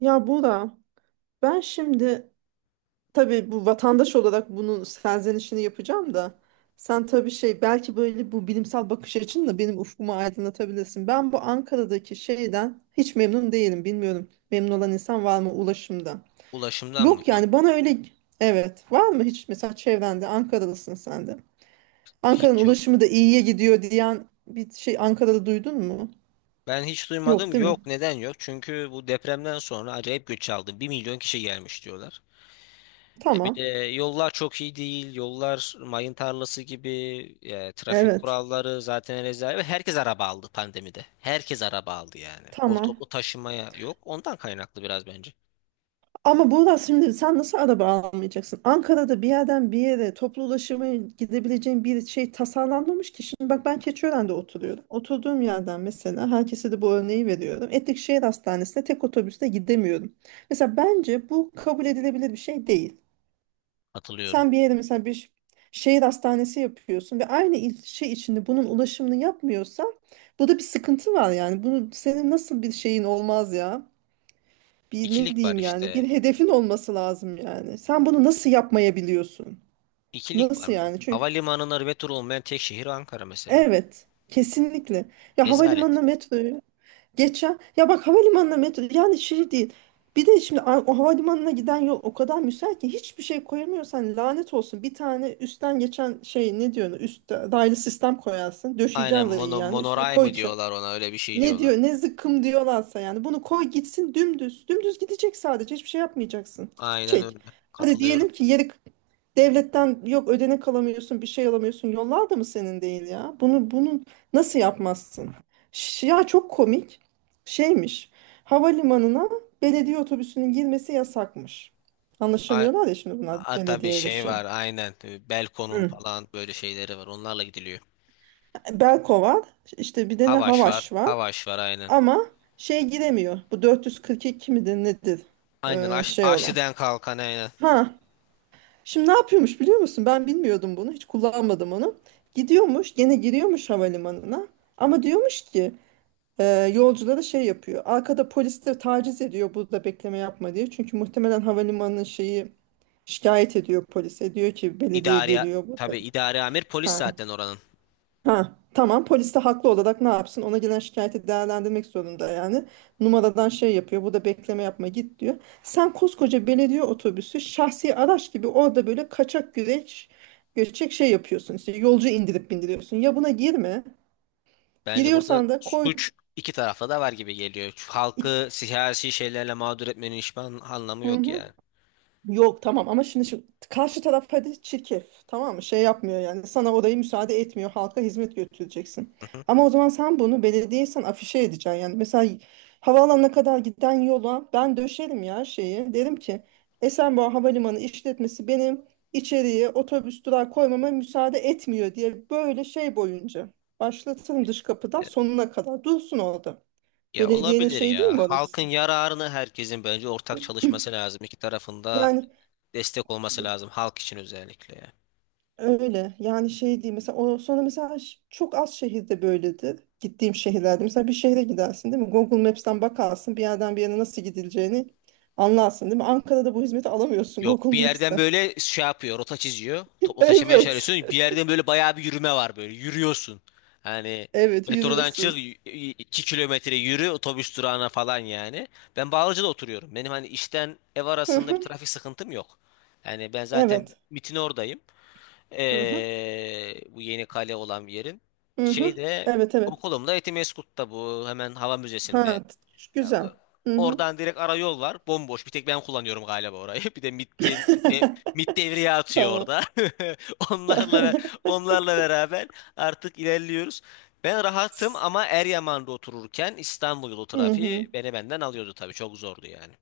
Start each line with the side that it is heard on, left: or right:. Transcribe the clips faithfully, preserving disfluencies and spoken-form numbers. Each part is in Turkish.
right: Ya Bora, ben şimdi tabii bu vatandaş olarak bunun serzenişini yapacağım da sen tabii şey belki böyle bu bilimsel bakış açınla benim ufkumu aydınlatabilirsin. Ben bu Ankara'daki şeyden hiç memnun değilim. Bilmiyorum, memnun olan insan var mı ulaşımda?
left: Ulaşımdan mı?
right: Yok
left: Yok.
right: yani bana öyle evet, var mı hiç mesela çevrende? Ankaralısın sen de. Ankara'nın
left: Hiç yok.
right: ulaşımı da iyiye gidiyor diyen bir şey Ankara'da duydun mu?
left: Ben hiç
right: Yok
left: duymadım.
right: değil mi?
left: Yok. Neden yok? Çünkü bu depremden sonra acayip göç aldı. Bir milyon kişi gelmiş diyorlar. E bir de
right: Tamam.
left: yollar çok iyi değil. Yollar mayın tarlası gibi. E, trafik
right: Evet.
left: kuralları zaten rezalet. Ve herkes araba aldı pandemide. Herkes araba aldı yani. O
right: Tamam.
left: toplu taşımaya yok. Ondan kaynaklı biraz bence.
right: Ama Buğra şimdi sen nasıl araba almayacaksın? Ankara'da bir yerden bir yere toplu ulaşıma gidebileceğin bir şey tasarlanmamış ki. Şimdi bak ben Keçiören'de oturuyorum. Oturduğum yerden mesela herkese de bu örneği veriyorum. Etlikşehir Hastanesi'ne tek otobüste gidemiyorum. Mesela bence bu kabul edilebilir bir şey değil.
left: Hatırlıyorum.
right: Sen bir yere mesela bir şehir hastanesi yapıyorsun ve aynı ilçe içinde bunun ulaşımını yapmıyorsan burada bir sıkıntı var yani. Bunu senin nasıl bir şeyin olmaz ya? Bir ne
left: İkilik var
right: diyeyim yani,
left: işte.
right: bir hedefin olması lazım yani. Sen bunu nasıl yapmayabiliyorsun?
left: İkilik var
right: Nasıl
left: mı?
right: yani? Çünkü
left: Havalimanına metro olmayan tek şehir Ankara mesela.
right: evet, kesinlikle. Ya
left: Rezalet.
right: havalimanına metroyu, geçen ya bak havalimanına metro yani şey değil. Bir de şimdi a- o havalimanına giden yol o kadar müsait ki hiçbir şey koyamıyorsan lanet olsun. Bir tane üstten geçen şey ne diyorsun? Üst daylı sistem koyarsın.
left: Aynen
right: Döşeyeceksin rayı
left: mono,
right: yani üstüne
left: monoray mı
right: koyacaksın.
left: diyorlar, ona öyle bir şey
right: Ne
left: diyorlar.
right: diyor ne zıkkım diyorlarsa yani bunu koy gitsin dümdüz. Dümdüz gidecek, sadece hiçbir şey yapmayacaksın.
left: Aynen
right: Gidecek.
left: öyle.
right: Hadi
left: Katılıyorum.
right: diyelim ki yeri, devletten yok ödenek alamıyorsun, bir şey alamıyorsun, yollar da mı senin değil ya? Bunu bunu nasıl yapmazsın? Ş- Ya çok komik şeymiş, havalimanına belediye otobüsünün girmesi yasakmış.
left: A,
right: Anlaşamıyorlar ya şimdi bunlar
left: a, tabii
right: belediye ile
left: şey
right: şey.
left: var aynen. Ee, Belko'nun
right: Hı.
left: falan böyle şeyleri var. Onlarla gidiliyor.
right: Beko var, işte bir de ne
left: Havaş var.
right: Havaş var.
left: Havaş var aynen.
right: Ama şey giremiyor. Bu dört yüz kırk iki midir nedir?
left: Aynen
right: Ee,
left: Aş,
right: şey olan.
left: Aşli'den kalkan aynen.
right: Ha. Şimdi ne yapıyormuş biliyor musun? Ben bilmiyordum bunu. Hiç kullanmadım onu. Gidiyormuş, gene giriyormuş havalimanına. Ama diyormuş ki e, yolculara şey yapıyor. Arkada polisler taciz ediyor, burada bekleme yapma diye. Çünkü muhtemelen havalimanının şeyi şikayet ediyor polise. Diyor ki belediye
left: İdari
right: geliyor burada.
left: tabii idari amir polis
right: Ha.
left: zaten oranın.
right: Ha, tamam, polis de haklı olarak ne yapsın? Ona gelen şikayeti değerlendirmek zorunda yani. Numaradan şey yapıyor. Bu da bekleme yapma, git diyor. Sen koskoca belediye otobüsü şahsi araç gibi orada böyle kaçak güreş göçek şey yapıyorsun. İşte yolcu indirip bindiriyorsun. Ya buna girme.
left: Bence burada
right: Giriyorsan da koy.
left: suç iki tarafta da var gibi geliyor. Şu
right: iç-
left: halkı siyasi şeylerle mağdur etmenin hiçbir an- anlamı yok yani.
right: Yok tamam, ama şimdi şu karşı taraf hadi çirkef, tamam mı, şey yapmıyor yani, sana orayı müsaade etmiyor, halka hizmet götüreceksin.
left: Hı hı.
right: Ama o zaman sen bunu belediyesen afişe edeceksin yani, mesela havaalanına kadar giden yola ben döşerim ya, şeyi derim ki Esenboğa Havalimanı işletmesi benim içeriye otobüs durağı koymama müsaade etmiyor diye, böyle şey boyunca başlatırım dış kapıdan
left: E,
right: sonuna kadar, dursun orada.
left: ya
right: Belediyenin
left: olabilir
right: şey değil
left: ya.
right: mi
left: Halkın
right: orası?
left: yararını herkesin bence ortak çalışması lazım. İki tarafında
right: Yani
left: destek olması lazım. Halk için özellikle, ya.
right: öyle yani, şey değil mesela o, sonra mesela ş- çok az şehirde böyledir, gittiğim şehirlerde mesela bir şehre gidersin değil mi, Google Maps'ten bakarsın bir yerden bir yere nasıl gidileceğini anlarsın değil mi? Ankara'da bu hizmeti alamıyorsun
left: Yok,
right: Google
left: bir yerden
right: Maps'ten.
left: böyle şey yapıyor, rota çiziyor. Toplu taşımaya
right: Evet.
left: çağırıyorsun. Bir yerden böyle bayağı bir yürüme var böyle. Yürüyorsun. Hani
right: Evet
left: metrodan çık, y-
right: yürüyorsun.
left: y- iki kilometre yürü otobüs durağına falan yani. Ben Bağlıca'da oturuyorum. Benim hani işten ev
right: Hı
left: arasında bir
right: hı.
left: trafik sıkıntım yok. Yani ben zaten
right: Evet.
left: MIT'in oradayım.
right: Hı hı.
left: Ee, bu yeni kale olan bir yerin.
right: Hı hı.
left: Şeyde,
right: Evet, evet.
left: okulumda Etimesgut'ta, bu hemen hava
right: ha
left: müzesinde.
right: t-
left: Ee,
right: Güzel. Hı hı.
left: Oradan direkt ara yol var. Bomboş. Bir tek ben kullanıyorum galiba orayı. Bir de MIT'in de, MIT devreye atıyor
right: Tamam.
left: orada. Onlarla ve- onlarla beraber artık ilerliyoruz. Ben rahatım ama Eryaman'da otururken İstanbul yolu
right: Hı hı.
left: trafiği beni benden alıyordu tabii. Çok zordu yani.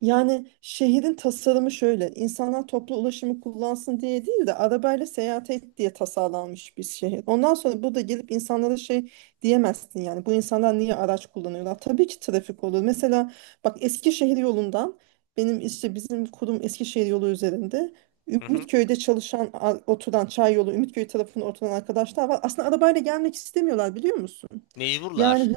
right: Yani şehrin tasarımı şöyle: insanlar toplu ulaşımı kullansın diye değil de arabayla seyahat et diye tasarlanmış bir şehir. Ondan sonra burada gelip insanlara şey diyemezsin yani. Bu insanlar niye araç kullanıyorlar? Tabii ki trafik olur. Mesela bak Eskişehir yolundan, benim işte bizim kurum Eskişehir yolu üzerinde.
left: Hı hı.
right: Ümitköy'de çalışan a- oturan, çay yolu Ümitköy tarafında oturan arkadaşlar var. Aslında arabayla gelmek istemiyorlar, biliyor musun?
left: Mecburlar.
right: Yani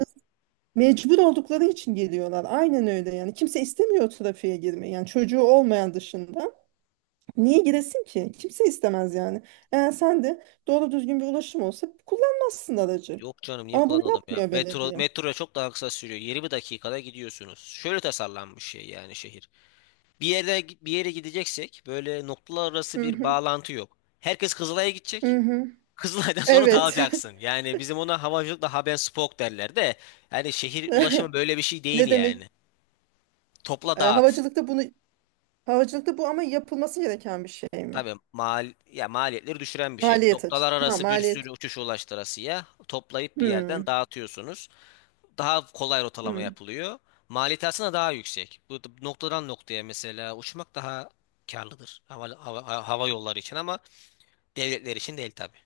right: mecbur oldukları için geliyorlar. Aynen öyle yani. Kimse istemiyor trafiğe girmeyi. Yani çocuğu olmayan dışında. Niye giresin ki? Kimse istemez yani. Eğer sen de doğru düzgün bir ulaşım olsa kullanmazsın aracı.
left: Yok canım, niye
right: Ama bunu
left: kullanalım ya?
right: yapmıyor
left: Metro,
right: belediye.
left: metroya çok daha kısa sürüyor. yirmi dakikada gidiyorsunuz. Şöyle tasarlanmış şey, yani şehir. Bir yere bir yere gideceksek böyle noktalar arası
right: Hı
left: bir
right: hı.
left: bağlantı yok. Herkes Kızılay'a
right: Hı
left: gidecek.
right: hı.
left: Kızılay'dan sonra
right: Evet.
left: dağılacaksın. Yani bizim ona havacılıkla Habenspoke derler de, yani şehir ulaşımı böyle bir şey değil
right: Ne demek?
left: yani. Topla
right: Ee,
left: dağıt.
right: havacılıkta bunu, havacılıkta bu ama yapılması gereken bir şey mi?
left: Tabii mal ya, maliyetleri düşüren bir şey.
right: Maliyet açısı.
left: Noktalar
right: Ha,
left: arası bir sürü
right: maliyet.
left: uçuş, ulaştırasıya toplayıp bir yerden
right: Hmm.
left: dağıtıyorsunuz. Daha kolay rotalama
right: Hmm.
left: yapılıyor. Maliyeti aslında daha yüksek. Bu noktadan noktaya mesela uçmak daha karlıdır hava, hava, hava yolları için ama devletler için değil tabii.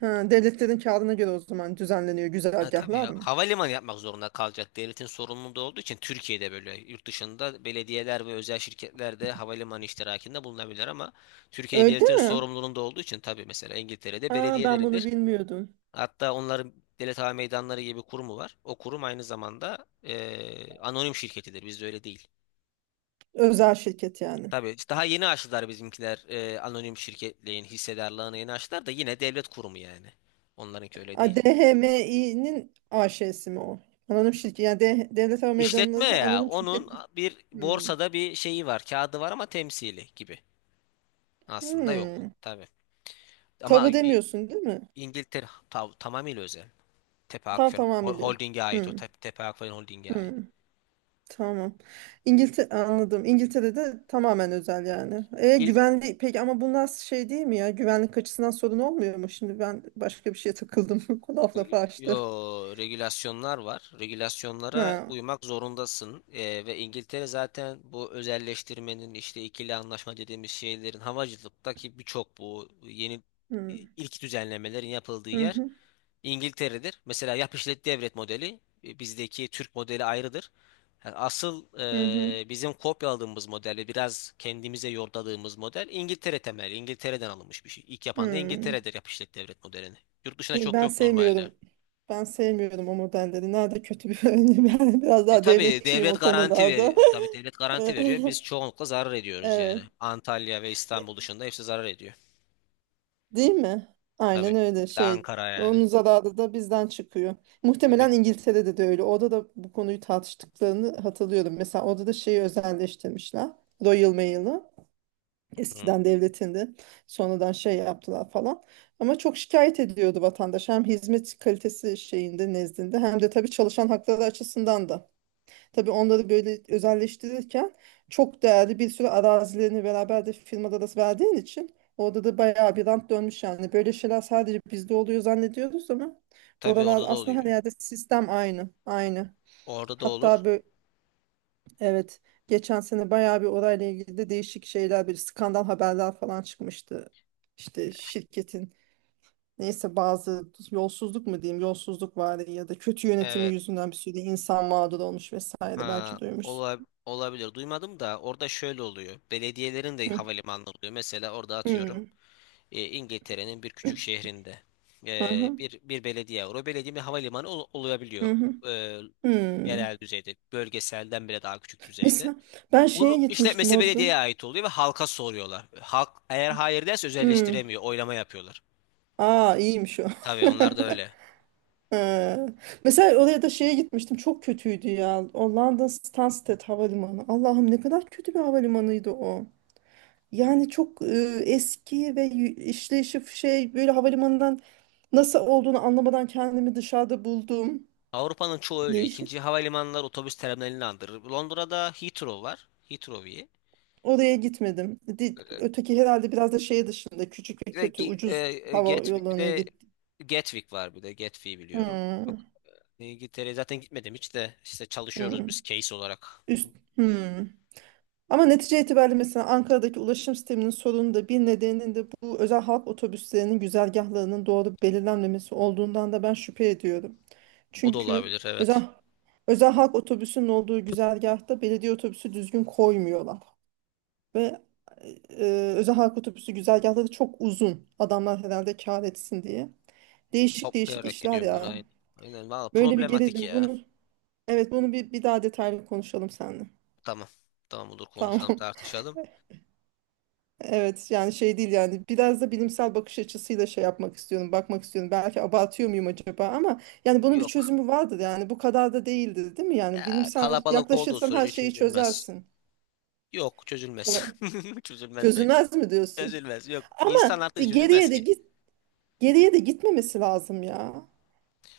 right: Ha, devletlerin kârına göre o zaman düzenleniyor
left: Ha, tabii
right: güzergahlar
left: ya.
right: mı?
left: Havalimanı yapmak zorunda kalacak. Devletin sorumluluğu olduğu için Türkiye'de, böyle, yurt dışında belediyeler ve özel şirketler de havalimanı iştirakinde bulunabilir ama Türkiye
right: Öyle
left: devletin
right: mi?
left: sorumluluğunda olduğu için, tabii, mesela İngiltere'de
right: Aa, ben bunu
left: belediyeleridir.
right: bilmiyordum.
left: Hatta onların devlet hava meydanları gibi kurumu var. O kurum aynı zamanda eee, anonim şirketidir. Bizde öyle değil.
right: Özel şirket yani.
left: Tabii işte daha yeni açtılar bizimkiler, eee, anonim şirketliğin hissedarlığını yeni açtılar da yine devlet kurumu yani. Onlarınki öyle
right: A,
left: değil.
right: DHMİ'nin AŞ'si mi o? Anonim şirket. Yani D- Devlet Hava
left: İşletme
right: Meydanı'nın
left: ya.
right: anonim
left: Onun
right: şirketi.
left: bir
right: Hmm.
left: borsada bir şeyi var. Kağıdı var ama temsili gibi. Aslında yok.
right: Hmm.
left: Tabii. Ama
right: Tabu
left: İ-
right: demiyorsun değil mi?
left: İngiltere ta- tamamıyla özel. Tepe
right: Tam
left: Akfen
right: tamam
left: Hol-
right: biliyorum.
left: Holding'e ait o.
right: Hmm.
left: Tep- Tepe Akfen Holding'e ait.
right: Hmm. Tamam. İngiltere anladım. İngiltere'de tamamen özel yani. E,
left: İlk
right: güvenli peki ama bu nasıl şey değil mi ya? Güvenlik açısından sorun olmuyor mu? Şimdi ben başka bir şeye takıldım. Laf lafı açtı.
left: Yo, regülasyonlar var. Regülasyonlara
right: Ha.
left: uymak zorundasın. Ee, ve İngiltere zaten bu özelleştirmenin, işte ikili anlaşma dediğimiz şeylerin, havacılıktaki birçok bu yeni
right: Hmm.
left: ilk düzenlemelerin yapıldığı
right: Hı
left: yer
right: hı.
left: İngiltere'dir. Mesela yap işlet devret modeli, e, bizdeki Türk modeli ayrıdır. Yani asıl,
right: Hı hı.
left: e, bizim kopyaladığımız model ve biraz kendimize yordadığımız model İngiltere temelli. İngiltere'den alınmış bir şey. İlk yapan da
right: Hı.
left: İngiltere'dir yap işlet devret modelini. Yurt dışına
right: E,
left: çok
right: ben
left: yok normalde.
right: sevmiyorum. Ben sevmiyorum o modelleri. Nerede kötü bir örneği? Ben biraz
left: E,
right: daha
left: tabii
right: devletçiyim
left: devlet
right: o
left: garanti
right: konularda.
left: veriyor. Tabii devlet garanti veriyor. Biz çoğunlukla zarar ediyoruz yani.
right: Evet.
left: Antalya ve İstanbul dışında hepsi zarar ediyor.
right: Değil mi?
left: Tabii.
right: Aynen öyle
left: Bir de
right: şey.
left: Ankara yani.
right: Onun zararı da bizden çıkıyor.
left: Tabii.
right: Muhtemelen İngiltere'de de öyle. Orada da bu konuyu tartıştıklarını hatırlıyorum. Mesela orada da şeyi özelleştirmişler. Royal Mail'ı.
left: Hı.
right: Eskiden devletinde. Sonradan şey yaptılar falan. Ama çok şikayet ediyordu vatandaş. Hem hizmet kalitesi şeyinde nezdinde, hem de tabii çalışan hakları açısından da. Tabii onları böyle özelleştirirken çok değerli bir sürü arazilerini beraber de firmada da verdiğin için orada da bayağı bir rant dönmüş yani. Böyle şeyler sadece bizde oluyor zannediyoruz ama
left: Tabii
right: oralar
left: orada da
right: aslında, her
left: oluyor.
right: yerde sistem aynı, aynı.
left: Orada da olur.
right: Hatta böyle, evet, geçen sene bayağı bir orayla ilgili de değişik şeyler, bir skandal haberler falan çıkmıştı. İşte şirketin, neyse, bazı yolsuzluk mu diyeyim, yolsuzluk var ya da kötü yönetimi
left: Evet.
right: yüzünden bir sürü insan mağdur olmuş vesaire,
left: Ha,
right: belki duymuşsun.
left: ola- olabilir. Duymadım da, orada şöyle oluyor. Belediyelerin de havalimanı oluyor. Mesela orada atıyorum,
right: Hmm.
left: e, İngiltere'nin bir küçük şehrinde, e,
right: Aha,
left: bir bir belediye var. O belediye bir havalimanı ol-
right: hı
left: olabiliyor.
right: hı. Hı.
left: E, Yerel
right: Hmm.
left: düzeyde, bölgeselden bile daha küçük düzeyde.
right: Mesela ben şeye
left: Onu
right: gitmiştim
left: işletmesi
right: orada.
left: belediyeye ait oluyor ve halka soruyorlar. Halk eğer hayır derse
right: Hmm.
left: özelleştiremiyor. Oylama yapıyorlar.
right: Aa, iyiymiş o.
left: Tabii, onlar da öyle.
right: Ee, Mesela oraya da şeye gitmiştim. Çok kötüydü ya. O London Stansted Havalimanı. Allah'ım, ne kadar kötü bir havalimanıydı o. Yani çok e, eski ve y- işleyişi şey, böyle havalimanından nasıl olduğunu anlamadan kendimi dışarıda buldum.
left: Avrupa'nın çoğu öyle.
right: Değişik.
left: İkinci havalimanları otobüs terminalini andırır. Londra'da Heathrow var. Heathrow. İyi.
right: Oraya gitmedim. Di- Öteki herhalde biraz da şey dışında küçük ve
left: Ve
right: kötü
left: Gi- e,
right: ucuz
left: e,
right: hava
left: Gatwick, bir
right: yollarının
left: de
right: gitti.
left: Gatwick var, bir de Gatwick'i biliyorum.
right: Hmm,
left: Yok, İngiltere'ye zaten gitmedim hiç de, işte çalışıyoruz
right: hmm,
left: biz case olarak.
right: üst, hmm. Ama netice itibariyle mesela Ankara'daki ulaşım sisteminin sorunu da, bir nedeninin de bu özel halk otobüslerinin güzergahlarının doğru belirlenmemesi olduğundan da ben şüphe ediyorum.
left: O da
right: Çünkü
left: olabilir,
right: özel
left: evet.
right: özel halk otobüsünün olduğu güzergahta belediye otobüsü düzgün koymuyorlar. Ve e, e, özel halk otobüsü güzergahları çok uzun. Adamlar herhalde kâr etsin diye. Değişik değişik
left: Toplayarak
right: işler
left: gidiyorlar
right: ya.
left: aynen. Aynen, valla
right: Böyle bir
left: problematik
right: gelelim
left: ya.
right: bunu. Evet, bunu bir, bir daha detaylı konuşalım seninle.
left: Tamam. Tamam, olur,
right: Tamam.
left: konuşalım, tartışalım.
right: Evet yani şey değil yani, biraz da bilimsel bakış açısıyla şey yapmak istiyorum, bakmak istiyorum. Belki abartıyor muyum acaba, ama yani bunun bir
left: Yok
right: çözümü vardır yani, bu kadar da değildir değil mi? Yani
left: ya,
right: bilimsel
left: kalabalık olduğu
right: yaklaşırsan her
left: sürece
right: şeyi
left: çözülmez.
right: çözersin.
left: Yok, çözülmez.
right: Kala-
left: Çözülmez belki.
right: Çözülmez mi diyorsun?
left: Çözülmez, yok.
right: Ama
left: İnsan
right: bir
left: hakları çözülmez
right: geriye de
left: ki.
right: git, geriye de gitmemesi lazım ya.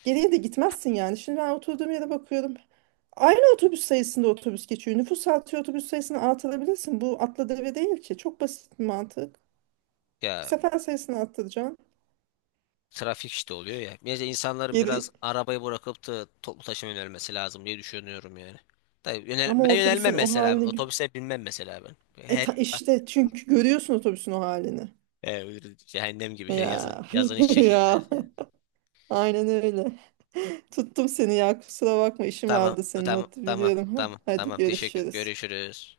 right: Geriye de gitmezsin yani. Şimdi ben oturduğum yere bakıyorum. Aynı otobüs sayısında otobüs geçiyor. Nüfus artıyor, otobüs sayısını artırabilirsin. Bu atla deve değil ki. Çok basit bir mantık.
left: Ya,
right: Sefer sayısını arttıracaksın.
left: trafik işte oluyor ya. Bence insanların biraz
right: Geri
left: arabayı bırakıp da toplu taşıma yönelmesi lazım diye düşünüyorum yani. Tabii yönel,
right: ama o
left: ben
right: otobüsün
left: yönelmem
right: o
left: mesela.
right: halini,
left: Otobüse binmem mesela ben.
right: e
left: Her
right: ta- işte çünkü görüyorsun otobüsün o halini.
left: e, cehennem gibi, hele yazın,
right: Ya
left: yazın hiç
right: ya
left: çekilmez yani.
right: aynen öyle. Tuttum seni ya, kusura bakma, işim
left: Tamam,
right: vardı senin,
left: tamam, tamam,
right: hatırlıyorum.
left: tamam,
right: Hadi
left: tamam. Teşekkür.
right: görüşürüz.
left: Görüşürüz.